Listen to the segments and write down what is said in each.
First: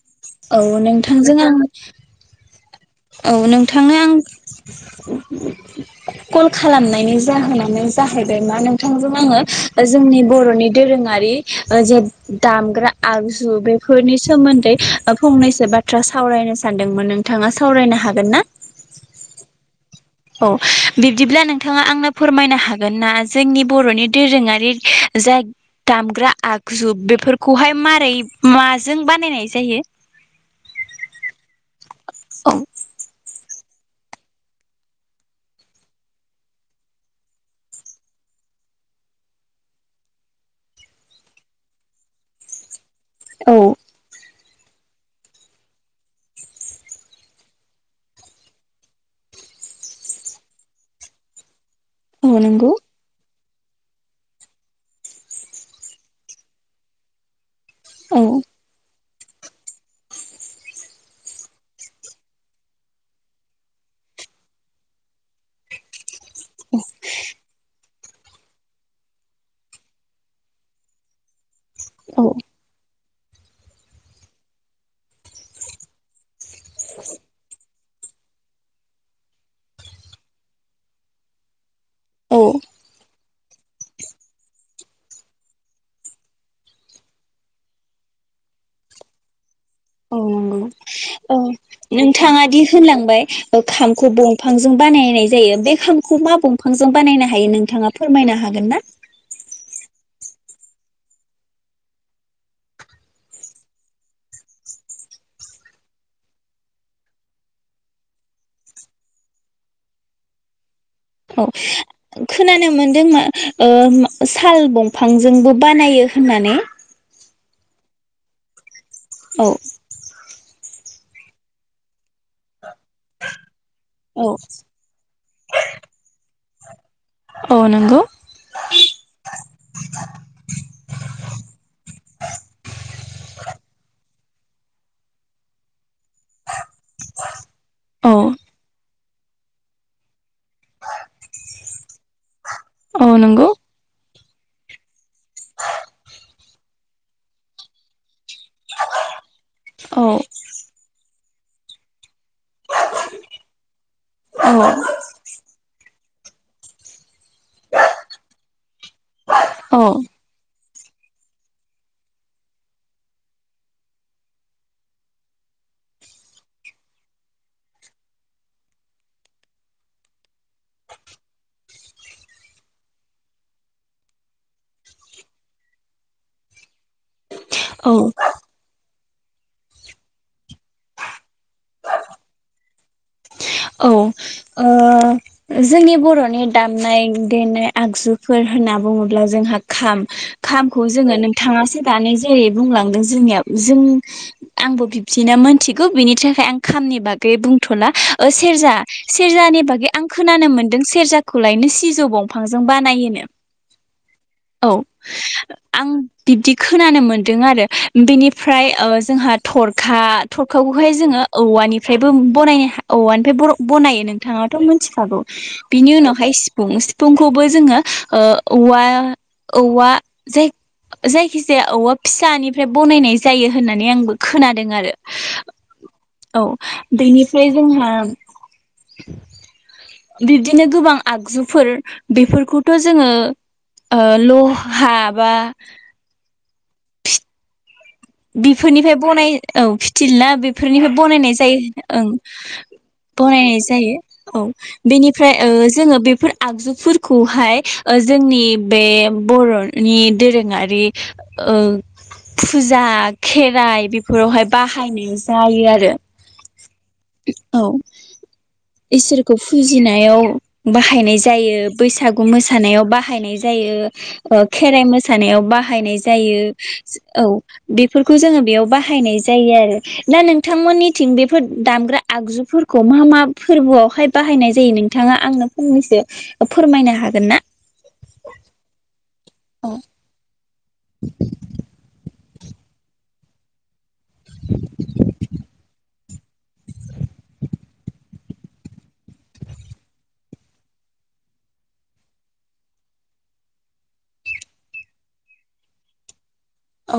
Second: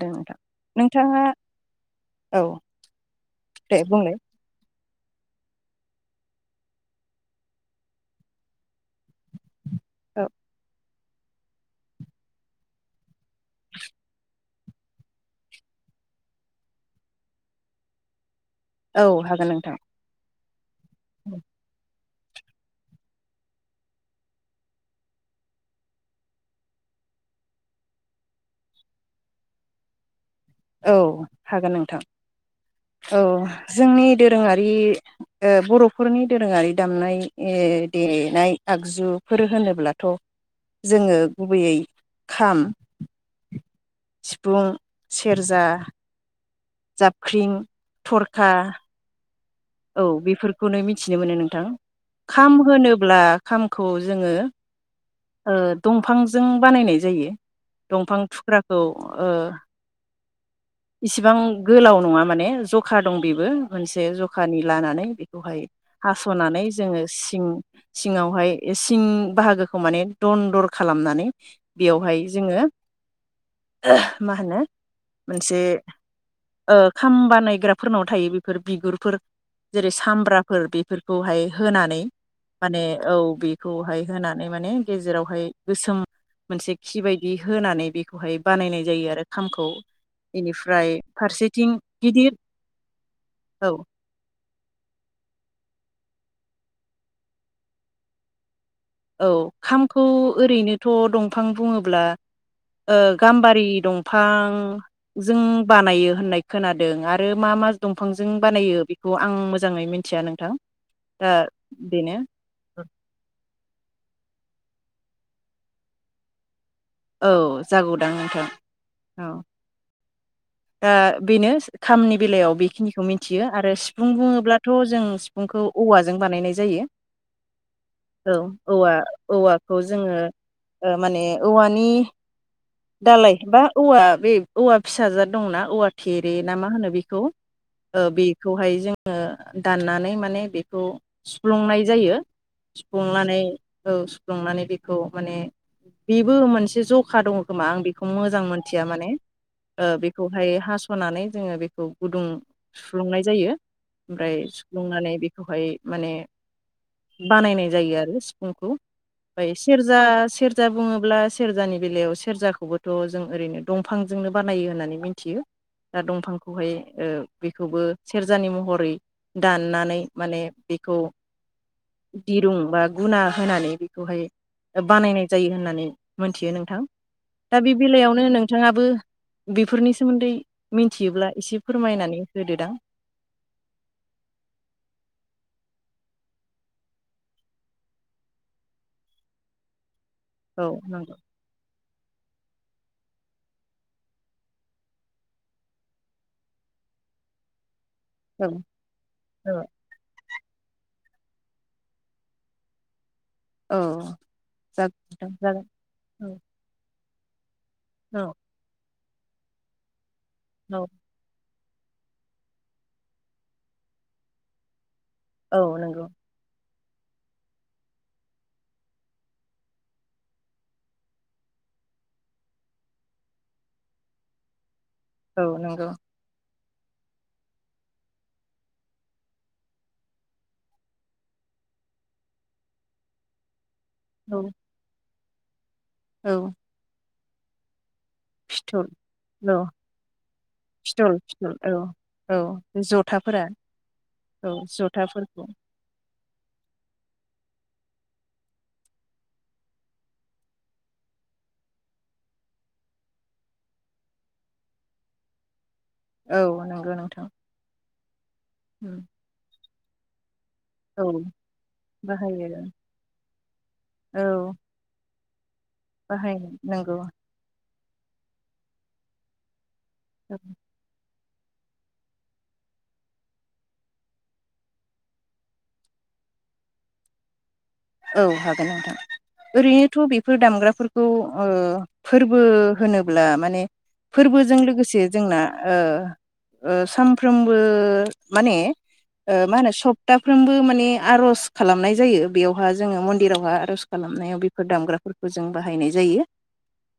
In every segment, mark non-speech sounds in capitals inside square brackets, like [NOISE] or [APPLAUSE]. दों नोंथां औ नोंथाङा नोंथांजों आं औ औ दे नोंथांनो आं बुंलाय कल खालामनायनि जाहोनानो जाहैबाय मा नोंथांजों आङो जोंनि औ बर'नि दोरोङारि बे जेब दामग्रा आगजु बेफोरनि सोमोन फंनैसो बाथ्रा सावरायनो सानदोंमोन नोंथाङा सावरायनो हागोन ना? औ हागोन नोंथां। औ। बिबदिब्ला नोंथाङा आंनोब फोरमायनो हागोन ना जोंनि बर'नि दोरोङारि जाय दामग्रा आगजु बेफोरखौहाय मारै माजों बानायनाय जायो? औ हागोन नोंथां। औ [UNINTELLIGIBLE] जोंनि दोरोङारि ओ बर'फोरनि दोरोङारि दामनाय ओ देनाय आगजुफोर होनोब्लाथ' जोङो गुबैयै खाम। औ। सिफुं सेरजा जाबख्रिं थरखा औ बेफोरखौनो मिथिनो मोनो नोंथां। औ खाम नंगौ होनोब्ला खामखौ जोङो ओ दंफांजों बानायनाय जायो। औ दंफां थुख्राखौ ओ इसिबां गोलाव नङा माने जखा दं बेबो मोनसे जखानि लानानै बेखौहाय हास'नानै जोङो सिं सिङावहाय सिं बाहागोखौ माने दन दर खालामनानै बेवहाय औ जोङो मा होनो मोनसे ओ खाम बानायग्रा फोरनाव थायो बेफोर बिगुरफोर जेरै सामब्राफोर बेफोरखौहाय होनानै औ माने औ। बेखौहाय होनानै माने गेजेरावहाय गोसोम मोनसे खि बायदि होनानै बेखौहाय बानायनाय जायो आरो खामखौ औ नंगौ बेनिफ्राय औ फारसेथिं गिदिर नोंथाङा दि होनलांबाय ओ औ खामखौ बिफांजों बानायनाय जायो बे खामखौ मा दंफांजों बानायनो हायो नोंथाङा फोरमायनो हागोन ना? औ खामखौ ओरैनोथ' दंफां बुङोब्ला ओ गाम्बारि दंफांजों बानायो होननाय खोनादों आरो मा मा दंफांजों बानायो बेखौ आं मोजाङै मिथिया नोंथां। दा औ बेनो खोनानो मोनदों मा ओ साल दंफांजोंबो बानायो होननानै औ जागौदां नोंथां औ आं बेनो खामनि बेलायाव बे बे खिनिखौ मिथियो आरो सिफुं औ बुङोब्लाथ' जों सिफुंखौ औवाजों बानायनाय जायो औ नंगौ औ औवा औवाखौ जोङो माने औवानि दालाय बा औवा बे औवा फिसाजाद दंना औवा थेरे ना मा होनो बेखौ ओ औ बेखौहाय जों ओ दाननानै माने बेखौ सुफ्लंनाय जायो औ सुफ्लुंनानै नंगौ औ सुफ्लंनानै बेखौ माने बेबो मोनसे ज खा दङ खोमा आं बेखौ मोजां मोजां मोनथिया माने औ बेखौहाय हास'नानै जोङो बेखौ गुदुं सुफ्लुंनाय जायो ओमफ्राय सुफ्लुंनानै बेखौहाय माने बानायनाय जायो आरो [UNINTELLIGIBLE] [UNINTELLIGIBLE] औ सेरजा सेरजा जा बुङोब्ला सेरजानि बेलायावसो सेरजाखौबोथ' जों ओरैनो दंफांजोंनो बानायो होननानै मिथियो दा दंफांखौहाय ओ बेखौबो सेरजानि महरै दाननानै माने बेखौ दिरुं बा गुना होनानै बेखौहाय बानायनाय जायो होननानै मोनथियो नोंथां। दा बे औ बेलायावनो नोंथाङाबो बेफोरनि सोमोन्दै मिथियोब्ला एसे फोरमायनानै होदोदां औ ओ जोंनि बर'नि दामनाय देनाय आगजुफोर होनना बुङोब्ला जोंहा खाम औ खामखौ जोङो नंगौ नोंथाङासो दाननाय जेरै बुंलांदों जोंनियाव जों आंबो बिब्दिनो मोनथिगौ बिनि थाखाय आं खामनि बागै बुंथ'ला ओ औ सेरजा सेरजानि औ बागै आंखो खोनानो मोनदों सेरजाखौलायनो सिजौ दंफांजों बानायोनो। औ औ जागोन नोंथां जागोन आं बिब्दि खोनानोमोन। दों आरो। औ बिनिफ्राय ओ जोंहा थरखा। औ थरखाखौहाय जोङो औवानि ओमफ्रायबो बनायनो औव-औवानिफ्राय बर बनायो। नोंथाङावथ' मोनथि खागौ औ बिनि नंगौ उनावहाय सिफुं सि फुंखौबो जोङो ओ औवा औवा जाय जायखिजाया औवा फिसानिफ्राय बनायनाय जायो होननानै आंबो खोनादों आरो। औ नंगौ। औ बेनिफ्राय जोंहा बिब्दिनो गोबां आगजुफोर बेफोरखौथ' जोङो ओ औ लहा बा औ। फिथल बेफोरनिफ्राय बनाय औ फिथिलना फिथल फिथल बेफोरनिफ्राय औ ओ बनायनाय जायो ओं औ जथाफोरा बनायनाय जायो औ बेनिफ्राय ओ जोङो बेफोर आगजुफोरखौहाय ओ जोंनि बे बर'नि दोरोङारि फुजा जा खेराइ बेफोरावहाय बाहायनाय जायो आरो। औ नंगौ नोंथां। औ उम इसोरखौ फुजा जानायाव औ बाहायनाय जायो बैसागु बाहायो मोसानायाव बाहायनाय औ जायो खेराइ मोसा सानायावबा बाहायनाय जायो बाहायनो नंगौ औ बेफोरखौ जोङो बेयाव बाहायनाय जायो आरो दा नोंथांमोननि थिं बे फोर दामग्रा आगजुफोरखौ मा मा फोरबोयावहाय बाहायनाय जायो नोंथाङा आंनो फंनैसो फोरमायनो हागोन ना? औ हागोन नोंथां। औ ओरैनोथ' बेफोर दामग्रा फोरफोरखौ ओ फोरबो होनोब्ला माने फोरबोजों लोगोसे जोंना ओ ओ सानफ्रोमबो माने ओ मा होनो सप्ताफ्रोमबो माने आर'ज खालामनाय जायो बेयाव हा जोङो मन्दिरावहा आर'ज खालामनायाव बेफोर दामग्राफोरखौ जों बाहायनाय जायो। औ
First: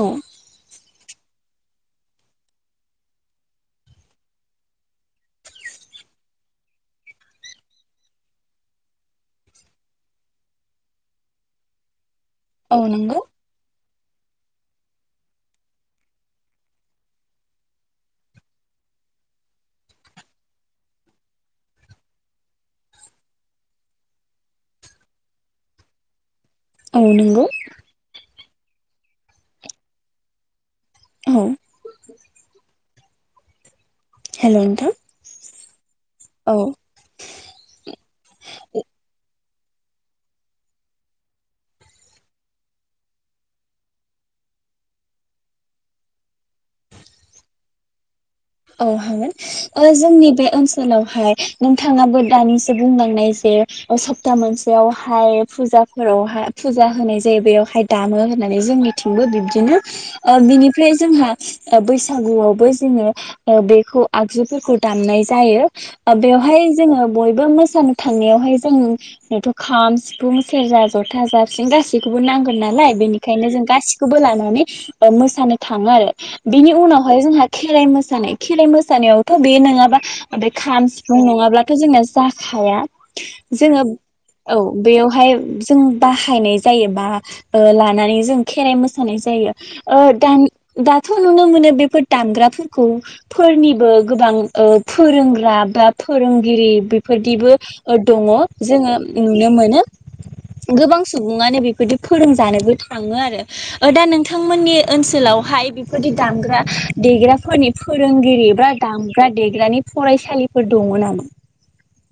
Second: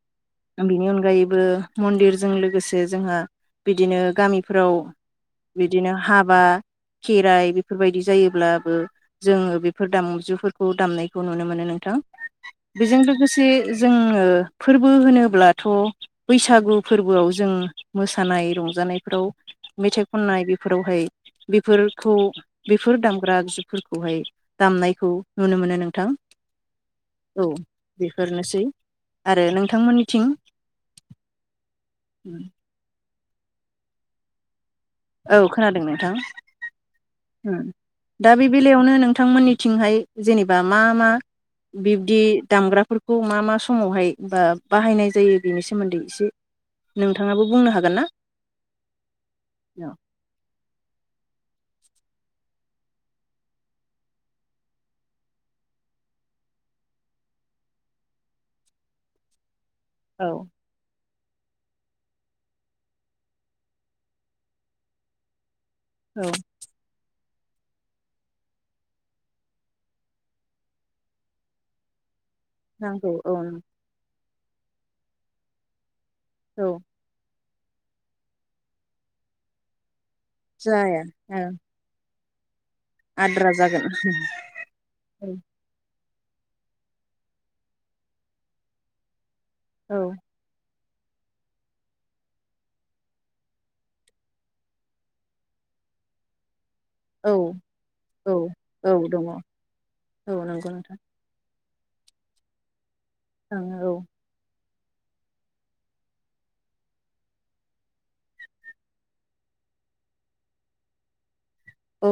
आं बेनि अनगायैबो मन्दिरजों लोगोसे जोंहा बिदिनो गामिफ्राव बिदिनो हाबा खेराइ बेफोरबायदि जायोब्लाबो जोङो बेफोर दामुजुफोर खौ दामनायखौ नुनो मोनो नोंथां औ । बेजों नंगौ लोगोसे जोङो फोरबो होनोब्लाथ बैसागु फोरबोयाव जों मोसानाय रंजानायफोराव मेथाइ खननाय बेफोरावहाय बेफोरखौ बेफोर दामग्रा आगजुफोरखौहाय दामनायखौ नुनो मोनो नोंथां । औ बेफोरनो सै आरो नोंथांमोननिथिं औ । हेलौ नोंथां । औ खोनादों नोंथां? दा बे बेलायावनो नोंथांमोननि थिंहाय जेनोबा मा मा बिब्दि दामग्राफोरखौ मा मा समावहाय बा बाहायनाय जायो बेनि सोमोन्दै एसे नोंथाङाबो बुंनो हागोन ना? औ हागोन, ओ जोंनि बे ओन सोलावहाय नोंथाङाबो दानिसो बुंलांनाय जे सप्ता मोनसेयावहाय फुजाफोरावहाय फुजा होनाय जायो बेयावहाय दामो होननानै जोंनिथिंबो बिब्दिनो औ ओ बिनिफ्राय जोंहा बैसागुयावबो जोङो बेखौ आगजुफोरखौ दामनाय जायो । ओ बेवहाय जोङो बयबो मोसानो थांनायावहाय जोंथ खाम सिफुं सेरजा जथा जाबसिनं गासैखौबो नांगोन नालाय नांगौ औ बेनिखायनो जों गासिखौबो लानो माने मोसानो थाङो आरो । औ बिनि उनावहाय जोंहा खेराइ मोसानाय खेराइ मोसानायावथ बे नङाबा ओमफ्राय खाम जाया सिफुं ओं नङाब्लाथ जोंना सि [UNINTELLIGIBLE] हाया आद्रा जागोन जोङोब औ औ बेयावहाय जों बाहायनाय जायो बा ओ लानानै जों खेराइ मोसानाय जायो । ओ दां दाथ नुनो मोनो बेफोर दामग्राफोरखौ फोरनिबो गोबां ओह फोरोंग्रा बा फोरोंगिरि औ बेफोरदिबो ओ दङ औ जोङो दङ औ नुनो मोनो नंगौ नोंथां गोबां सुबुङानो बेफ बिदि फोरोंजानोबो थ थाङो ओं आरो औ दा नोंथांमोननि ओनसोलावहाय बेफोरदि दामग्रा देग्राफोरनि फोरोंगिरिफ्रा दामग्रा देग्रानि फरायसालिफोर दङ नामा? औ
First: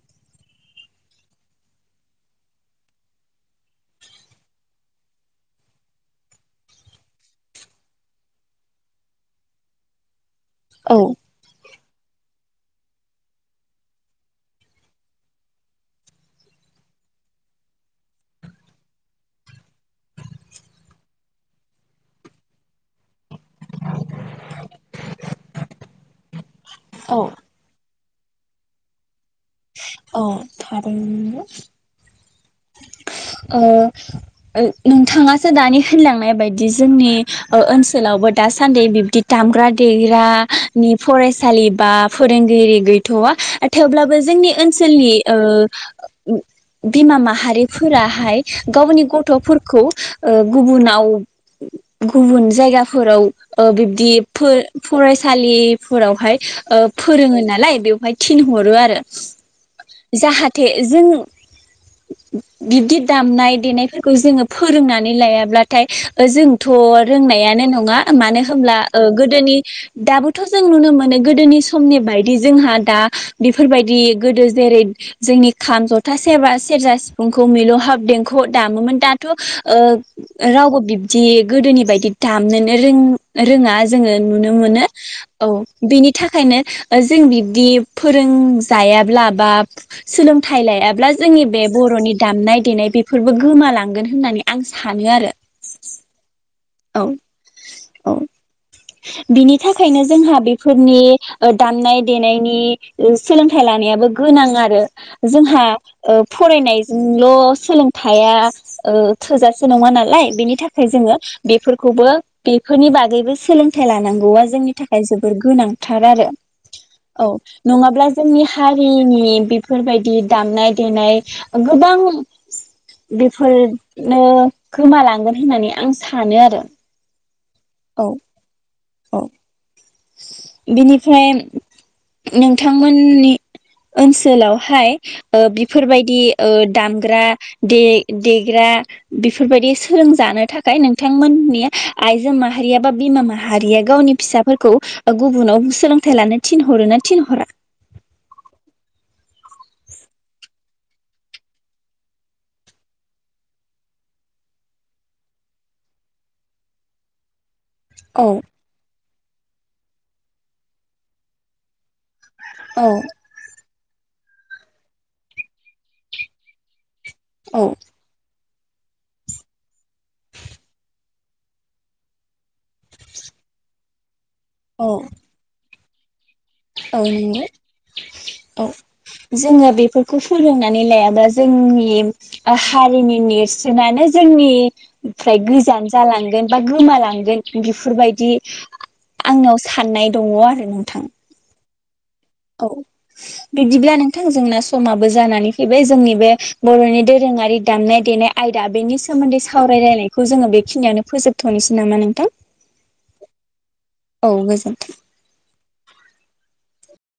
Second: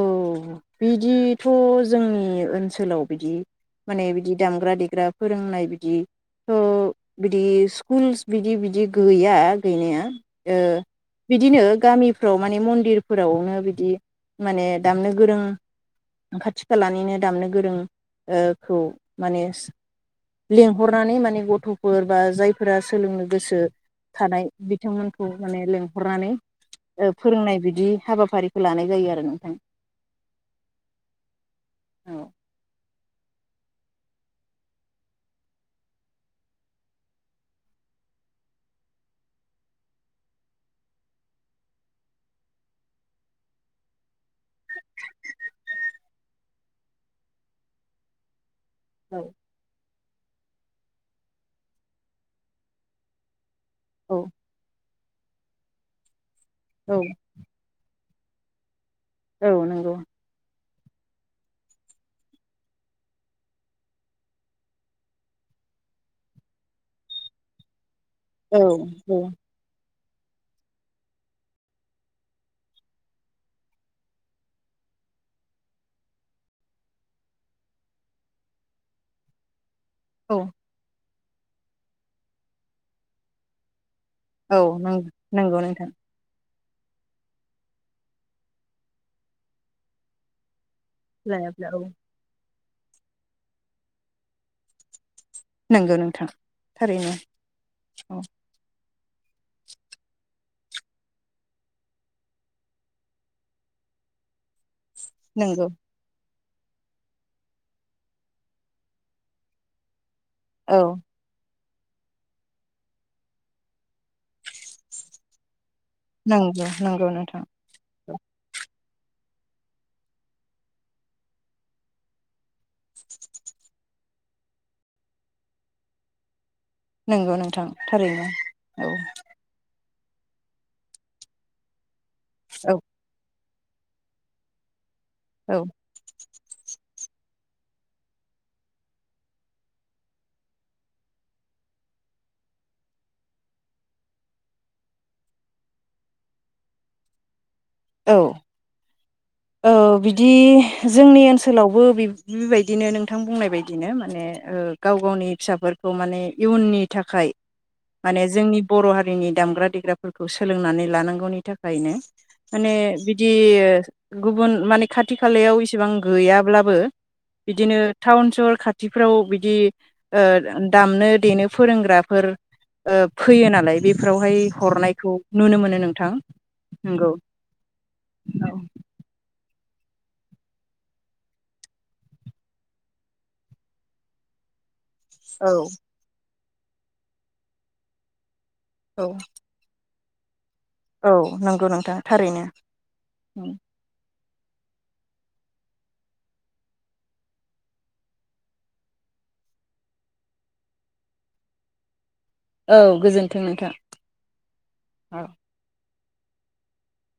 बिदिथ जोंनि ओनसोलाव बिदि माने बिदि दामग्रा देग्रा फोरोंनाय बिदिथ बिदि स्कुल्स बिदि बिदि गैया गैनाया। ओ औ बिदिनो गामिफ्राव माने मन्दिरफोरावनो बिदि माने दामनो गोरों खाथि खालानिनो दामनो गोरों ओ खौ माने लेंंहरनानै माने गथफोर बा जायफोरा सोलोंनो गोसो थानाय बिथांमोनखौ माने लेंंहरनानै ओ औ फोरोंनाय बिदि हाबाफारिखौ लानाय जायो आरो जों औ थादों औ ओ नोंथाङासो दानि होनलांनाय बायदि जोंनि ओ-ओनसोलावबो दासान्दि बिब्दि दामग्रा देग्रानि फरायसालि बा फोरोंगिरि गैथवा थेवब्लाबो जोंनि ओनसोलनि ओ बिमा माह हारिफोराहाय गावनि औ गथफोरखौ ओह गुबुनाव गुबुन जायगाफोराव ओ औ बिब्दिफोर फरायसालिफोरावहाय ओ औ फोरोङो नालाय बेवहाय थिनहरो आरो औ नंगौ। थे जों बिब्दि दामनाय देनायफोरखौ जोङो फोरोंनानै लायाब्लाथाय जोंथ रोंनायानो नङा। मानो औ होनोमब्ला ओ औ गोदोनि दाबोथ जों नुनो मोनो गोदोनि समनि बायदि जोंहा दा बेफोरबायदि गोदो जेरै जोंनि खाम जथा सेबास सेरजा सिफुंखौ मिलौहाब देंख दामोमोन दाथ ओ औ रावबो बिब दि गोदोनि बायदि दामनोनो रों रोंङा जोंङो नुनो औ मोनो औ नंगौ नोंथां बेनि थाखायनो जों बिब्दि फोरोंजायाब्ला बा सोलोंथाइ लाया ब्ला जोंनि लायाब्ला औ बरनि दाम दानाय देनाय बेफोरबो गोमालांगोन होननानै आं सानो आरो नोंगौ नोंथां थारैनो औ-औ औ बिनि थाखायनो जोंहा बेफोरनि दामनाय देनायनि सोलोंथाइ लानायाबो गोनां आरो जोंहा नंगौ फरायनायजोंल सोलोंथाइख ओ थोजासे नंङा नालाय बेनि औ थाखाय जोंङो बेफोरखौबो बेफोरनि बागैबो सोलोंथाइ लानांगौआ जोंनि थाखाय जोबोर गोनां थार आरो नंगौ नंगौ औ नोंथां नंङाब्ला जोंनि हारिनि बेफोरबायदि दामनाय देनाय गोबां बेफोरनो खोमालांगोन होननानै आं सा सानो आरो नोंगौ नों औ थारैनो औ बेनिफ्राय औ नोंथांमोननि ओनसोलावहाय ओ औ बिफोरबायदि ओ दामग्रा देग्रा बेफोरबायदि सोलोंजानो थाखाय नोंथांमोननि आइजो माहारिया बा बिमा माहारि हारिया गावनि फिसाफोरखौ गुबुनाव सोलोंथाइ लानो थिनहरो ना थिनहरा? औ ओ बिदि जोंनि ओनसोलावबो बेबायदिनो नोंथां बुंनाय बदिनो माने ओ गाव गावनि फिसाफोरखौ माने इयुननि थाखाय माने औ जोंनि बर हारिनि दामग्रा देग्राफोरखौ सोलोंनानै लानांगौनि थाखायनो माने औ बिदि गुबुन माने खाथि खालायाव इसिबां गैयाब्लाबो औ बिदिनो टाउन सहर खाथिफ्राव बिदि ओ‌ दामनो देनो फोरोंग्राफोर ओ फैयो नालाय बेफोरावहाय औ हरनायखौ नुनो मोनो नों थां औ नांगौ औ जोंङो बेफोरखौ फोरोंनानै लायाबा जोंनि हारिनि नेरसोनानो जोंनि फ्राय औ गोजान जालांगोन बा गोमालांगोन बेफोरबायदि आंनाव सान्नाय दङ आरो नोंथां औ नंगौ नों औ बिदिब्ला नों थां जोंना समाबो जानानै फैबाय जोंनि बे बर'नि दोरोङारि दामनाय देनाय आयदा बेनि सोमोन्दै सावराय लायनायखौ जोंङो बेखिनियावनो फोजोबथ'नोसै नामा नोंथां? औ गोजोनथों नोंथां औ गोजोन्थों औ ।